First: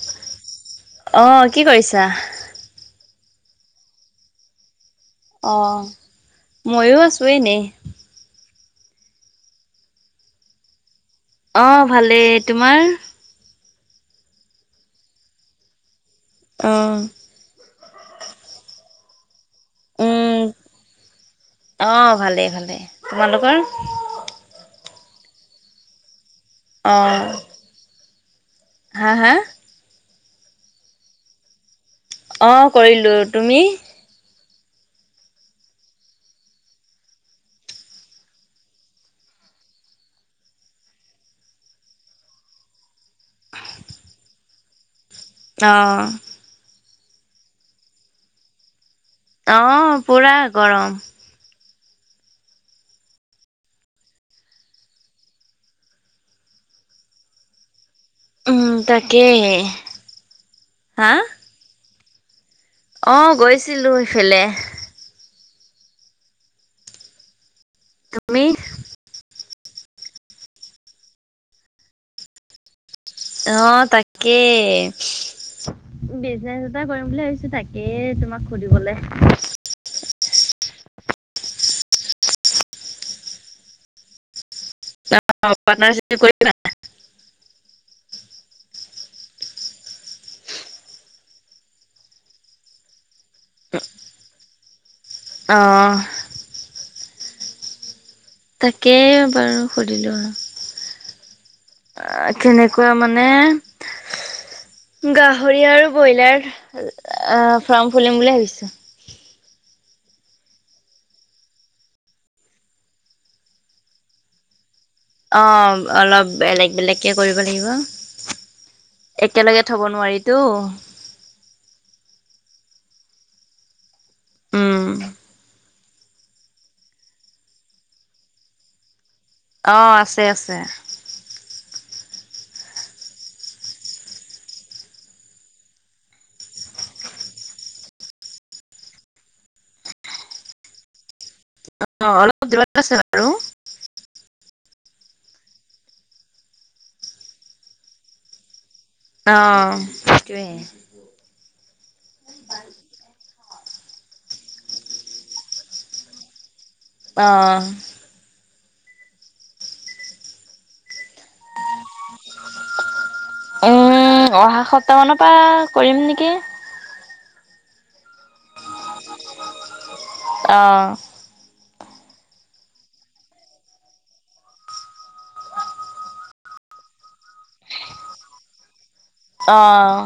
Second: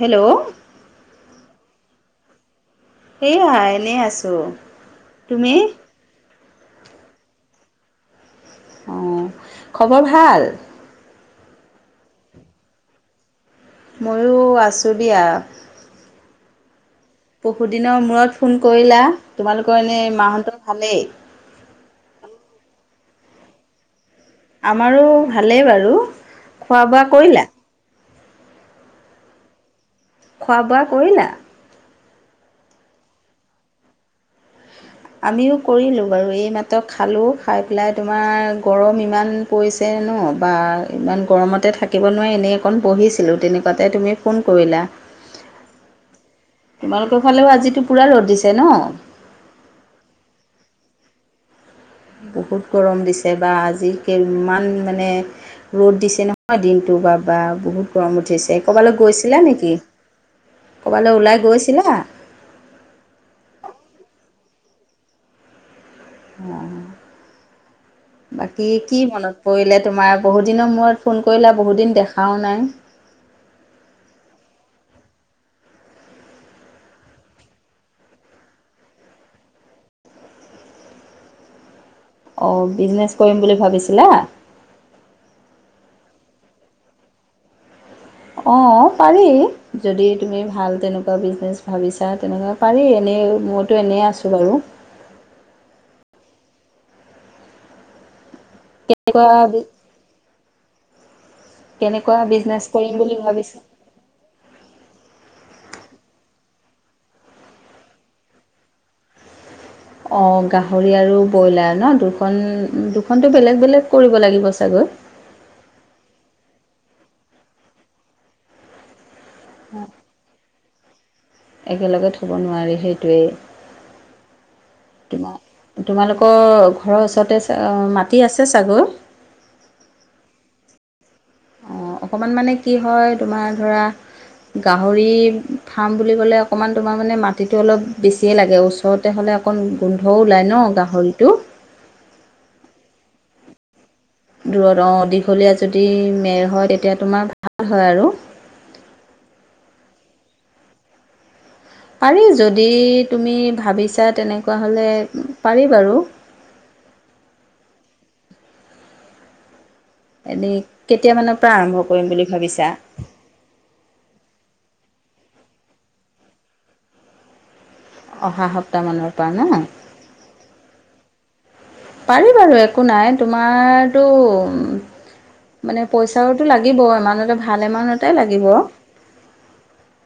Hello. অহ কি কৰিছা? সেইয়া এনেই আছোঁ। অ তুমি ময়ো আছোঁ এনেই। অ খবৰ ভাল? অ ভালেই তোমাৰ? ময়ো আছোঁ দিয়া। অ বহুদিনৰ মূৰত ফোন কৰিলা। তোমালোকৰ এনে উম, মাহতৰ ভালেই? অ', ভালে ভালে তোমালোকৰ? আমাৰো ভালেই বাৰু খোৱা বোৱা অ'। কৰিলা? হা হা। খোৱা বোৱা কৰিলা? অ কৰিলোঁ তুমি। আমিও কৰিলোঁ বাৰু এই মাত্ৰ খালোঁ খাই পেলাই তোমাৰ গৰম ইমান পৰিছে। ন বা ইমান গৰমতে থাকিব নোৱাৰে এনেই অকণ বহিছিলোঁ। তেনেকোৱাতে তুমি ফোন কৰিলা। অ। তোমালোকৰ ফালেও আজিতো পুৰা ৰ'দ দিছে ন? অ পুৰা গৰম। বহুত গৰম দিছে বা আজি ইমান মানে ৰ'দ দিছে নহয় দিনটো। বা বা বহুত। গৰম উঠিছে উম, ক'ৰবালৈ গৈছিলা তাকেহে। নেকি? হা ক'ৰবালৈ ওলাই গৈছিলা? অ গৈছিলোঁ সেইফালে। অ তুমি? বাকী কি মনত। পৰিলে তোমাৰ বহুদিনৰ মূৰত ফোন কৰিলা বহুতদিন দেখাও নাই। অহ, তাকে। বিজনেছ এটা কৰিম বুলি ভাবিছো তাকেই তোমাক সুধিবলে [inaudible] অহ, বিজনেছ কৰিম বুলি ভাবিছিলা? [unintelligible] অ', পাৰি যদি তুমি ভাল তেনেকোৱা বিজনেছ ভাবিছা তেনেকোৱা পাৰি এনেই মইতো এনেই আছোঁ বাৰু। অহ। তাকেই কেনেকুৱা বাৰু সুধিলো আৰু। কেনেকুৱা অ' বিজনেছ কেনেকোৱা কৰিম বুলি মানে ভাবিছা গাহ ৰি আৰু ব্ৰইলাৰ ফাৰ্ম খুলিম বুলি ভাবিছোঁ। অহ, গাহৰি আৰু ব্ৰইলাৰ ন দুখন- দুখনটো বেলেগ -বেলেগ কৰিব লাগিব চাগৈ অহ, অলপ বেলেগ -বেলেগকে কৰিব লাগিব। একেলগে থব নোৱাৰিতো। একেলগে থ'ব নোৱাৰি সেইটোৱেই। উম। তোমাৰ তোমালোকৰ ঘৰৰ ওচৰতে মাটি আছে চাগৈ অহ, আছে -আছে। অহ, অকমান মানে কি হয় তোমাৰ ধৰা গাহৰি ফাৰ্ম বুলি ক'লে অকমান মানে মাটিটো অলপ বেছিয়ে লাগে ওচৰতে হ'লে অকন গোন্ধ ওলাই ন' গাহৰিটো অহ, অলপ দূৰত আছে বাৰু। দূৰত অহ দীঘলীয়া যদি মেৰ হয় তেতিয়া তোমাৰ ভাল হয় আৰু। আহ, সেইটোৱে। পাৰি যদি তুমি ভাবিছা তেনেকুৱা হ'লে পাৰি বাৰু অহ এনে কেতিয়ামানৰ পৰা আৰম্ভ কৰিম বুলি ভাবিছা? উম, অহা সপ্তাহ মানৰ পৰা কৰিম নেকি? অহা সপ্তাহমানৰ পৰা ন'? অ' পাৰি বাৰু একো নাই তোমাৰতো মানে পইচাওতো লাগিব এমাইউন্ট ভাল এমাউণ্টত এটাই লাগিব। অহ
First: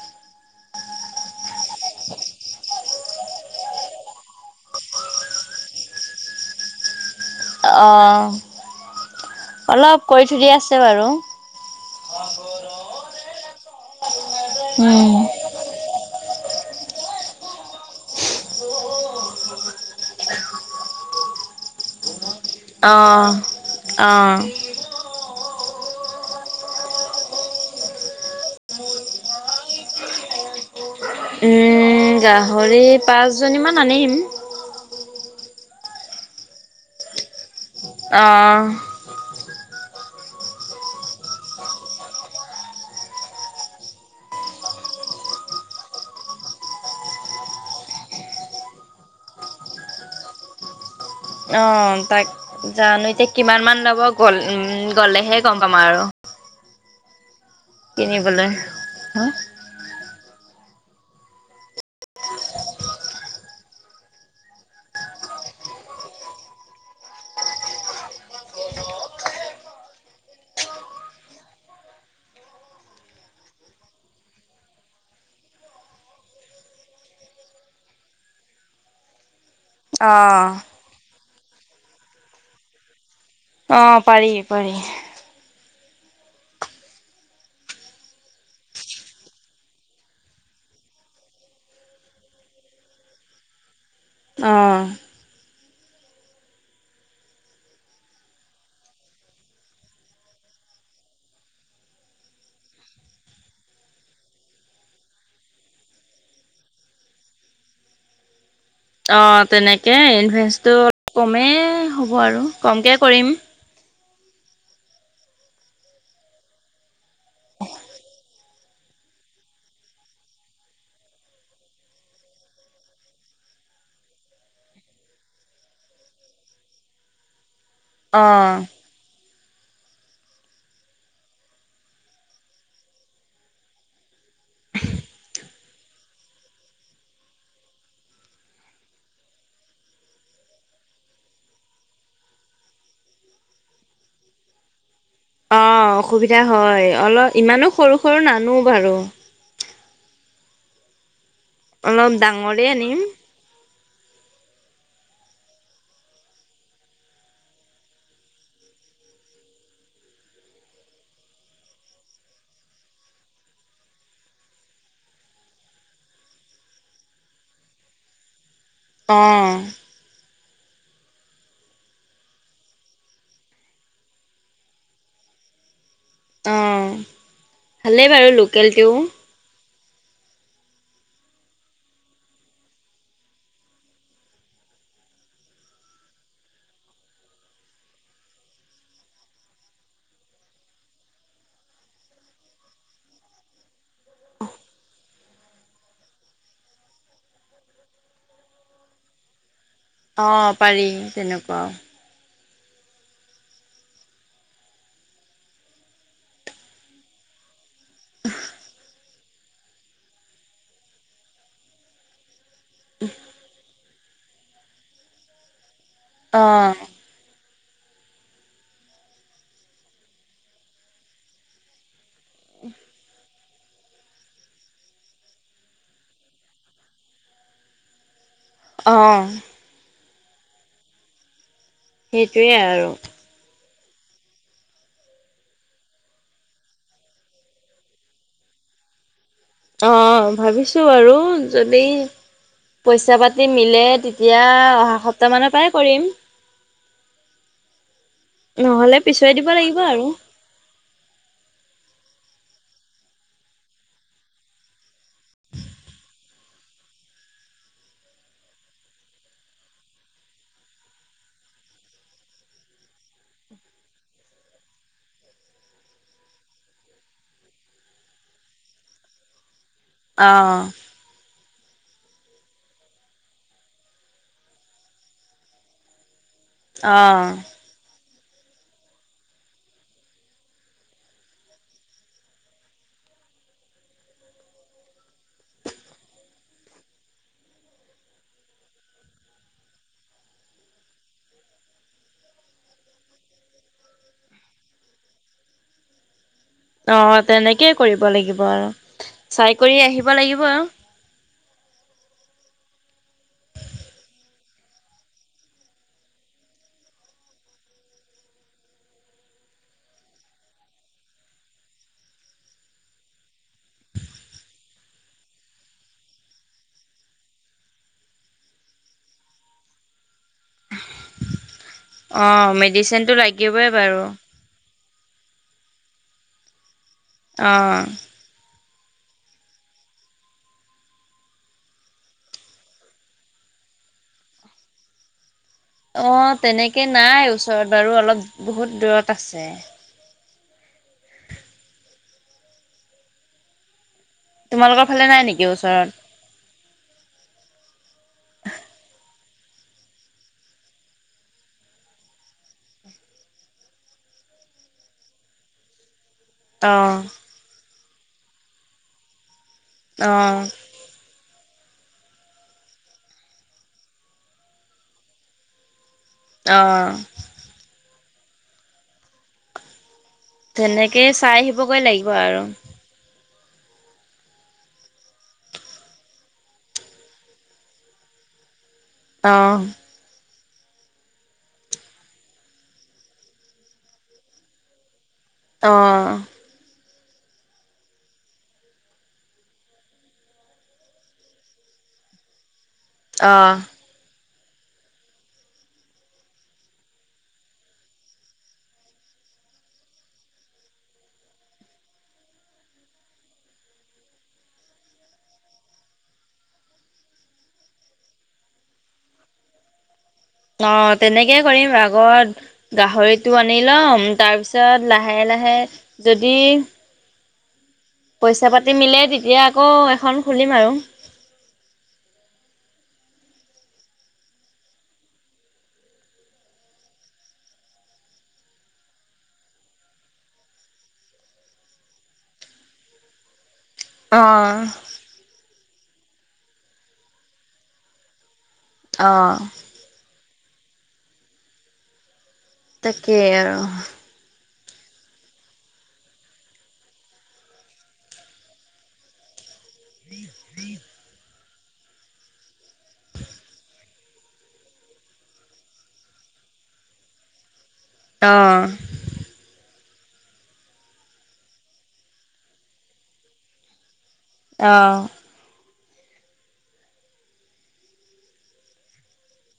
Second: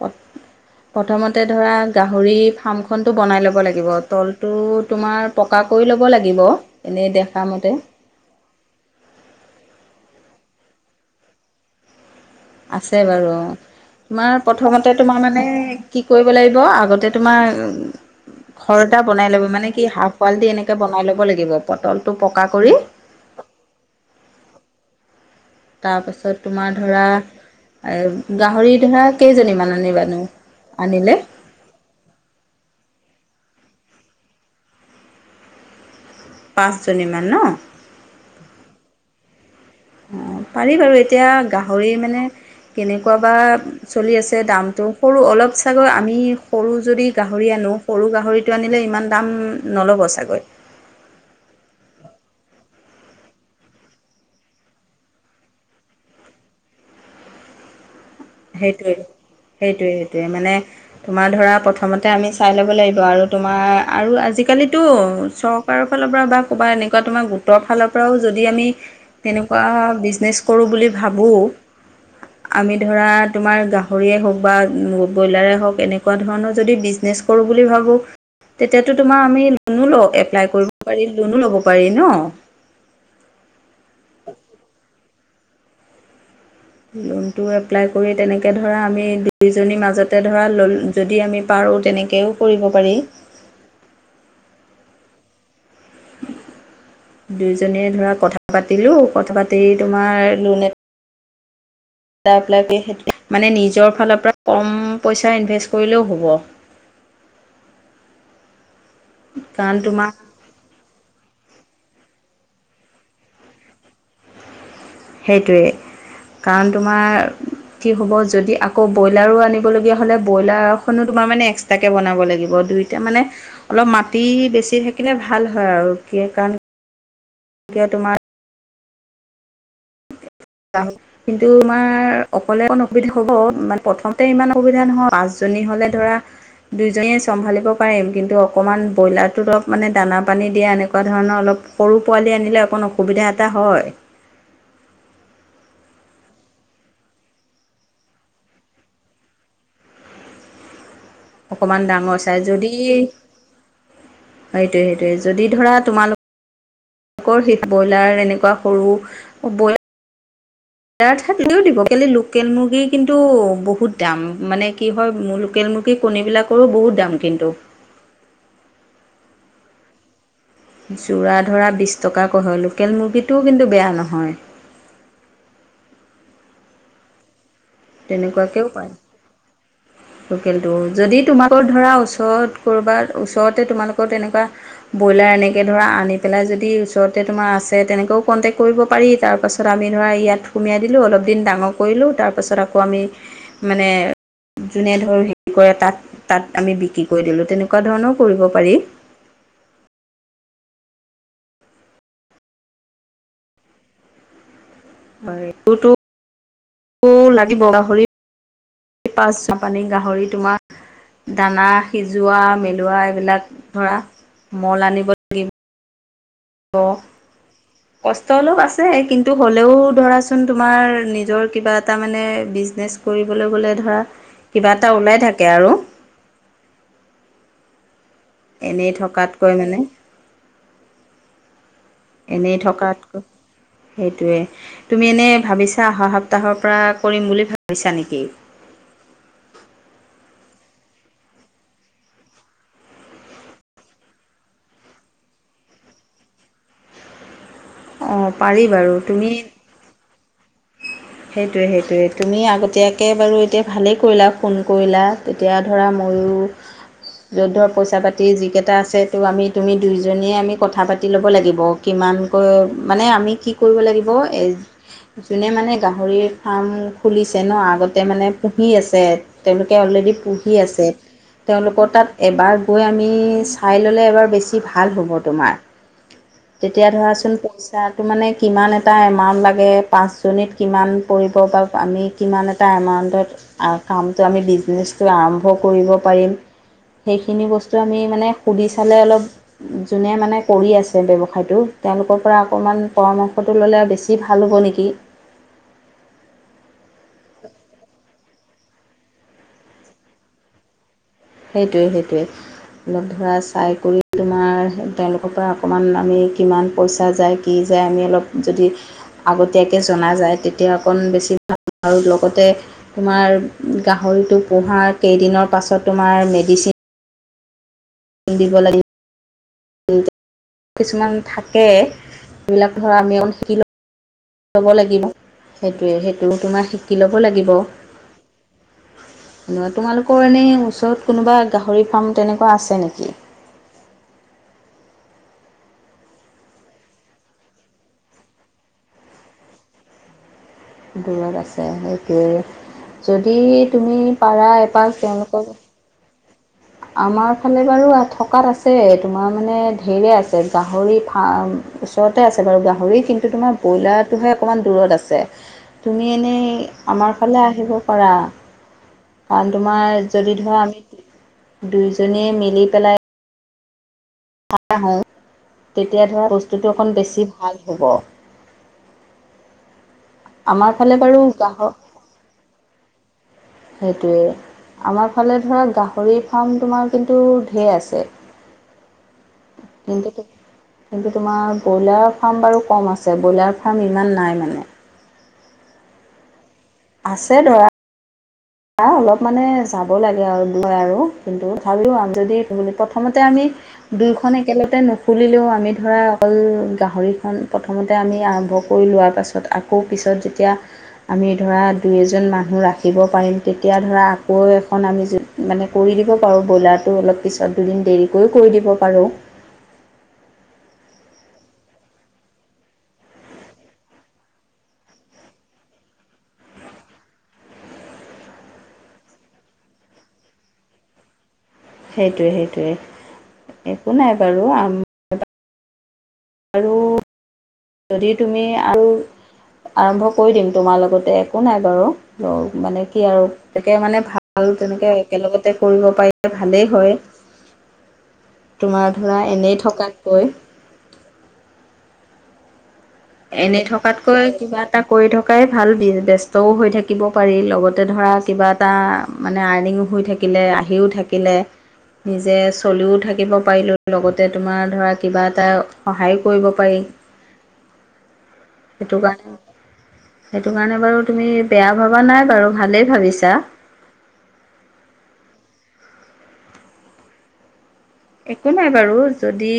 প্ৰথমতে ধৰা গাহৰি ফ্ৰাম খন টো বনাই ল'ব লাগিব তলটো তোমাৰ পকা কৰি ল'ব লাগিব এনেই দে অহ, অলপ কৰি থৈ দিয়া আছে বাৰু আছে বাৰু তোমাৰ প্ৰথমতে উম, তোমাৰ মানে কি কৰিব লাগিব আগতে তোমাৰ ঘৰ এটা বনাই লব মানে কি হাফ ওৱাল দি এনেকে বনাই ল'ব লাগিব পতলটো অহ - অহ তাৰপাছত তোমাৰ ধৰা এ গাহৰি ধৰা কেইজনীমান আনিবানো আনিলে? উম, গাহৰি পাঁচ জনী মান আনিম। পাঁচজনী মান ন'। অহ পাৰি বাৰু এতিয়া গাহৰি মানে কেনেকুৱা বা চলি আছে দামটো সৰু অলপ ছাগৈ আমি সৰু যদি গাহৰি আনি নো সৰু গাহৰিটো আনিলে ইমান দাম নল'ব চাগৈ। [inaudible] অহ, তাক জানো এতিয়া কিমান মান ল'ব গল উম গ'লেহে গম পাম আৰু। কিনিবলৈ। সেইটোয়ে সেইটোয়ে মানে তোমাৰ ধৰা প্ৰথমতে আমি চাই ল'ব লাগিব আৰু তোমাৰ আৰু আজিকালিতো চৰকাৰৰ ফালৰ পৰা বা কবা এনেকুৱা তোমাৰ গোটৰ ফালৰ পৰাও যদি আমি তেনেকুৱা বিজনেছ কৰোঁ বুলি ভাবোঁ আমি ধৰা তোমাৰ গাহৰিয়ে হওক বা ব্ৰইলাৰে হওক এনেকুৱা ধৰণৰ যদি বিজনেছ কৰোঁ বুলি ভাবোঁ। তেতিয়াতো তোমাৰ আমি লোনো লব এপ্লাই অ', কৰিব পাৰি লোনো ল'ব পাৰি ন অ পাৰি পাৰি লোনটো এপ্লাই কৰি তেনেকে ধৰা আমি দুইজনীৰ মাজতে ধৰা ল যদি আমি পাৰ আৰু তেনেকৈও কৰিব পাৰি। আহ [inaudible] দুইজনীয়ে ধৰা কথা পাতিলো কথা পাতি তোমাৰ লোন এ মানে নিজৰ ফালৰ পৰা কম পইচা ইনভেষ্ট কৰিলেও হ'ব। [inaudible] অ কাৰণ তেনেকে তোমাৰ ইনভেষ্টটো কমেই হ'ব আৰু। কমকে কৰিম। সেইটোৱেই। কাৰণ তোমাৰ কি হব যদি আকৌ ব্ৰইলাৰো আনিব লগীয়া হলে, ব্ৰইলাৰ খনো তোমাৰ মানে এক্সট্ৰাকে বনাব লাগিব। দুইটা মানে অলপ মাটি বেছি থাকিলে ভাল হয় আৰু কি কাৰণ, কিয় তোমাৰ অ। কিন্তু তোমাৰ অকলে অকণ অসুবিধা হ'ব, মানে প্ৰথম ইমান অসুবিধা নহয়। পাঁচজনী হ'লে ধৰা, দুইজনীয়ে চম্ভালিব পাৰিম। কিন্তু অকনমান ব্ৰইলাৰটো অলপ মানে দানা পানী দিয়া, এনেকুৱা ধৰণৰ অলপ সৰু পোৱালি আনিলে অকণ অসুবিধা এটা হয়। [unintelligible] অ অসুবিধা হয়। অলপ ইমানো সৰু সৰু নানো বাৰু। অকমান অলপ ডাঙৰ চাই। ডাঙৰে যদি আনিম। সেইটোয়ে সেইটোয়ে। যদি ধৰা তোমালোক মাকৰ হিট ব্ৰইলাৰ এনেকুৱা সৰু বইলা- এনেইও দিব কেলে লোকেল মুৰ্গীৰ কিন্তু বহুত দাম। মানে কি হয় মোৰ লোকেল কণীবিলাকৰো বহুত দাম কিন্তু। অ। যোৰা ধৰা বিশ টকাকৈ হয়। লোকেল মুৰ্গীটোও কিন্তু বেয়া নহয়। [unintelligible] অ ভালেই বাৰু তেনেকুৱাকৈও পায় লোকেলটোও। লোকেলটো। যদি তোমালোকৰ ধৰা ওচৰত কৰবাত ওচৰতে তোমালোকৰ তেনেকুৱা ব্ৰইলাৰ এনেকৈ ধৰা আনি পেলাই যদি ওচৰতে তোমাৰ আছে, তেনেকৈও কণ্টেক্ট কৰিব পাৰি। তাৰপাছত আমি ধ- ধৰা ইয়াত সুমিয়াই দিলোঁ, অলপ দিন ডাঙৰ কৰিলোঁ, তাৰপাছত আকৌ আমি মানে যোনে ধৰ হেৰি কৰে তাত তাত আমি বিক্ৰী কৰি দিলোঁ। তেনেকোৱা ধৰণৰও কৰিব পাৰি। অ পাৰি তেনেকুৱাও। লাগিব। [unintelligible] পাচ পানী গাহৰি তোমাৰ দানা সিজোৱা, মেলোৱা এইবিলাক ধৰা মল আনিব লা- অ। কষ্ট অলপ আছে। কিন্তু হ'লেও ধৰাচোন তোমাৰ নিজৰ কিবা এটা মানে বিজনেছ কৰিবলে ধৰা কিবা এটা ওলাই থাকে আৰু। [unintelligible] এনেই অ', থকাতকৈ মানে, সেইটোৱে এনেই আৰু থকাতকৈ সেইটোৱে। তুমি এনেই ভাবিছা অহা সপ্তাহৰ পৰা কৰিম বুলি ভাবিছা নেকি? অ ভাবিছো আৰু যদি পইচা পাতি মিলে তেতিয়া অহা সপ্তাহ মানৰ পৰাই কৰিম। অঁ পাৰি বাৰু নহলে পিছুৱাই দিব লাগিব আৰু। সেইটোয়ে সেইটোয়ে তুমি আগতিয়াকে বাৰু এতিয়া ভালেই কৰিলা, ফোন কৰিলা। তেতিয়া ধৰা ম- আৰু য' ধৰ পইচা পাতি যি কেইটা আছে ত আমি তুমি দুইজনীয়ে আমি কথা পাতি লব লাগিব, কিমান মানে আমি কি কৰিব লাগিব, মানে গাহৰি ফাৰ্ম খুলিছে ন, আগতে মানে পুহি আছে। তেওঁলোক কে অলৰেডি পুহি অ', আছে। তেওঁলোকৰ তাত এবাৰ গৈ আমি চাই ল'লে এবাৰ বেছি ভাল হ'ব তোমাৰ। তেতিয়া অ', ধৰাচোন পইচাটো মানে কিমান এটা এমাউন্ট লাগে পাঁচ জনীত। কিমান পৰিব বা আমি কিমান এটা এমাউণ্টত কামটো আমি বিজনেচটো আৰম্ভ কৰিব পাৰিম। সেইখিনি বস্তু আমি মানে সুধি চালে অলপ যোনে মানে কৰি আছে ব্যৱসায়টো তেওঁলোকৰ পৰা অকণমান পৰামৰ্শটো ল'লে বেছি ভাল হ'ব নেকি। অ তেনেকেই কৰিব লাগিব আৰু চাই কৰি আহিব লাগিব আৰু সেইটোৱে সেইটোৱে লগ ধৰা চাই কৰি তোমাৰ তেওঁলোকৰ পৰা অকমান আমি কিমান পইচা যায় কি যে আমি অলপ যদি আগতীয়াকৈ জনা যায় তেতিয়া অকণ বেছি ভাল আৰু লগতে তোমাৰ গাহৰিটো পোহা কেইদিনৰ পাছত তোমাৰ মেডিচিন দিব লাগিব। কিছুমান থাকে অ', সেইবিলাক ধৰা মেডিচিনটো আমি অ শিকিলো লাগিবই বাৰু ল'ব লাগিব সেইটোৱে সেইটো তোমাৰ শিকি ল'ব লাগিব। অ'। [inaudible] তোমালোকৰ এনেই ওচৰত কোনোবা গাহৰি ফাৰ্ম তেনেকুৱা আছে নেকি? [inaudible] অ তেনেকে নাই ওচৰত বাৰু অলপ বহুত দূৰত আছে। দূৰত আছে সেইটোৱে যদি তুমি পাৰা তোমালোকৰ এপাঁক ফালে নাই নেকি তেওঁলোকৰ ওচৰত? আমাৰ ফালে বাৰু থকাত আছে তোমাৰ মানে ঢেৰে আছে গাহৰি ফাৰ্ম ওচৰতে আছে বাৰু গাহৰি কিন্তু তোমাৰ ব্ৰইলাৰটোহে অকণমান দূৰত আছে তুমি আমি এনেই অ', আমাৰ ফালে আহিব পাৰা কাৰণ তোমাৰ যদি অ', ধৰা আমি দুইজনীয়ে মিলি পেলাই আহো তেতিয়া ধৰা বস্তুটো অ', অকণ বেছি ভাল হ'ব। আমাৰ ফালে তেনেকে বাৰু চাই গাহৰ আহিবগৈ লাগিব আৰু সেইটোৱে আমাৰ ফালে ধৰা গাহৰি ফাৰ্ম তোমাৰ কিন্তু ঢেৰ আছে। অঁ কিন্তু কিন্তু তোমাৰ ব্ৰইলাৰ ফাৰ্ম বাৰু কম আছে ব্ৰইলাৰ ফাৰ্ম ইমান নাই মানে। অঁ আছে দৰা অলপ মানে যাব লাগে আৰু দৈ আৰু কিন্তু তথাপিও আম যদি প্ৰথমতে আমি অ'। দুইখ- খন একেলগতে নুখুলিলেও আমি ধৰা অকল গাহৰিখন প্ৰথমতে আমি আৰম্ভ কৰি লোৱাৰ পাছত আকৌ পিছত যেতিয়া আমি ধৰা দুই এজন মানুহ ৰাখিব পাৰিম। তেতিয়া ধৰা আকৌ এখন আমি মানে কৰি দিব পাৰোঁ ব্ৰইলাৰটো অলপ পিছত দুদিন দেৰিকৈ কৰোঁ। দিব পাৰোঁ। [inaudible] অ তেনেকে কৰিম আগত গাহৰিটো আনি ল'ম তাৰপিছত লাহে লাহে যদি পইচা পাতি মিলে তেতিয়া আকৌ এখন খুলিম আৰু। সেইটোৱে সেইটোৱে একো নাই বাৰু আ আৰু যদি তুমি আৰু আৰম্ভ কৰি দিম তোমাৰ লগতে একো নাই বাৰু মানে কি আৰু। তাকে মানে ভাল অ', তেনেকে একেলগতে। কৰিব পাৰিলে ভালেই হয় তোমাৰ ধৰা অ', এনেই থকাতকৈ। তাকেই আৰু এনে থকাতকৈ কিবা। এটা কৰি থকাই ভাল ব্যস্তও হৈ থাকিব পাৰি লগতে ধৰা কিবা এটা মানেই। এনেকৈ শুই থাকিলে নিজে চলিও থাকিব পাৰিব। লগতে তোমাৰ ধৰা কিবা এটা সহায়ো কৰিব পাৰি। অ'। সেইটো কাৰণে। সেইটো কাৰণে বাৰু তুমি বেয়া ভবা নাই বাৰু ভালেই ভাবিছা। আহ একো নাই বাৰু যদি।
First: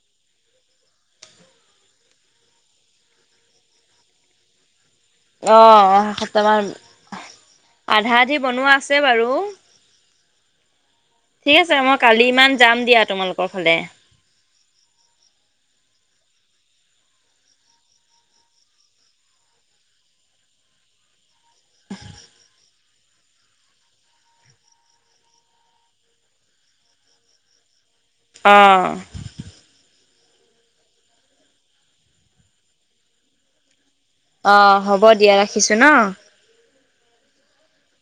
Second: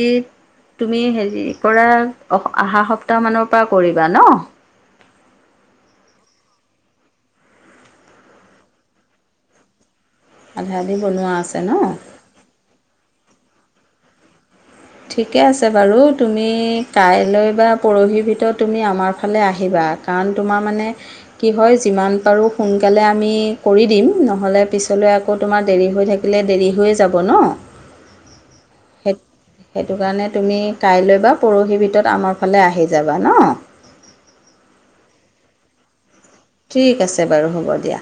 তুমি হেৰি কৰা অ অহা সপ্তাহ মানৰ পৰা কৰিবা ন। অ সটামান আধা আধি বনোৱা আছে বাৰু। আধা। আধি বনোৱা ঠিক ন আছে মই কালি ইমান যাম দিয়া তোমালোকৰ ফালে। ঠিকে আছে বাৰু তুমি কাইলৈ বা পৰহিৰ ভিতৰত তুমি আমাৰ ফালে আহিবা। আ কাৰণ তোমাৰ মানে কি হয় যিমান পাৰোঁ সোনকালে আমি কৰি দিম নহলে পিছত। পিছলৈ আকৌ তোমাৰ দেৰি হৈ থাকিলে দেৰি হৈয়ে যাব ন। আহ। সেই সেইটো কাৰণে তুমি কাইলৈ বা পৰহিৰ ভিতৰত আমাৰ ফালে আহি যাবা ন। অ হ'ব দিয়া ৰাখিছো ন। ঠিক আছে বাৰু হ'ব দিয়া।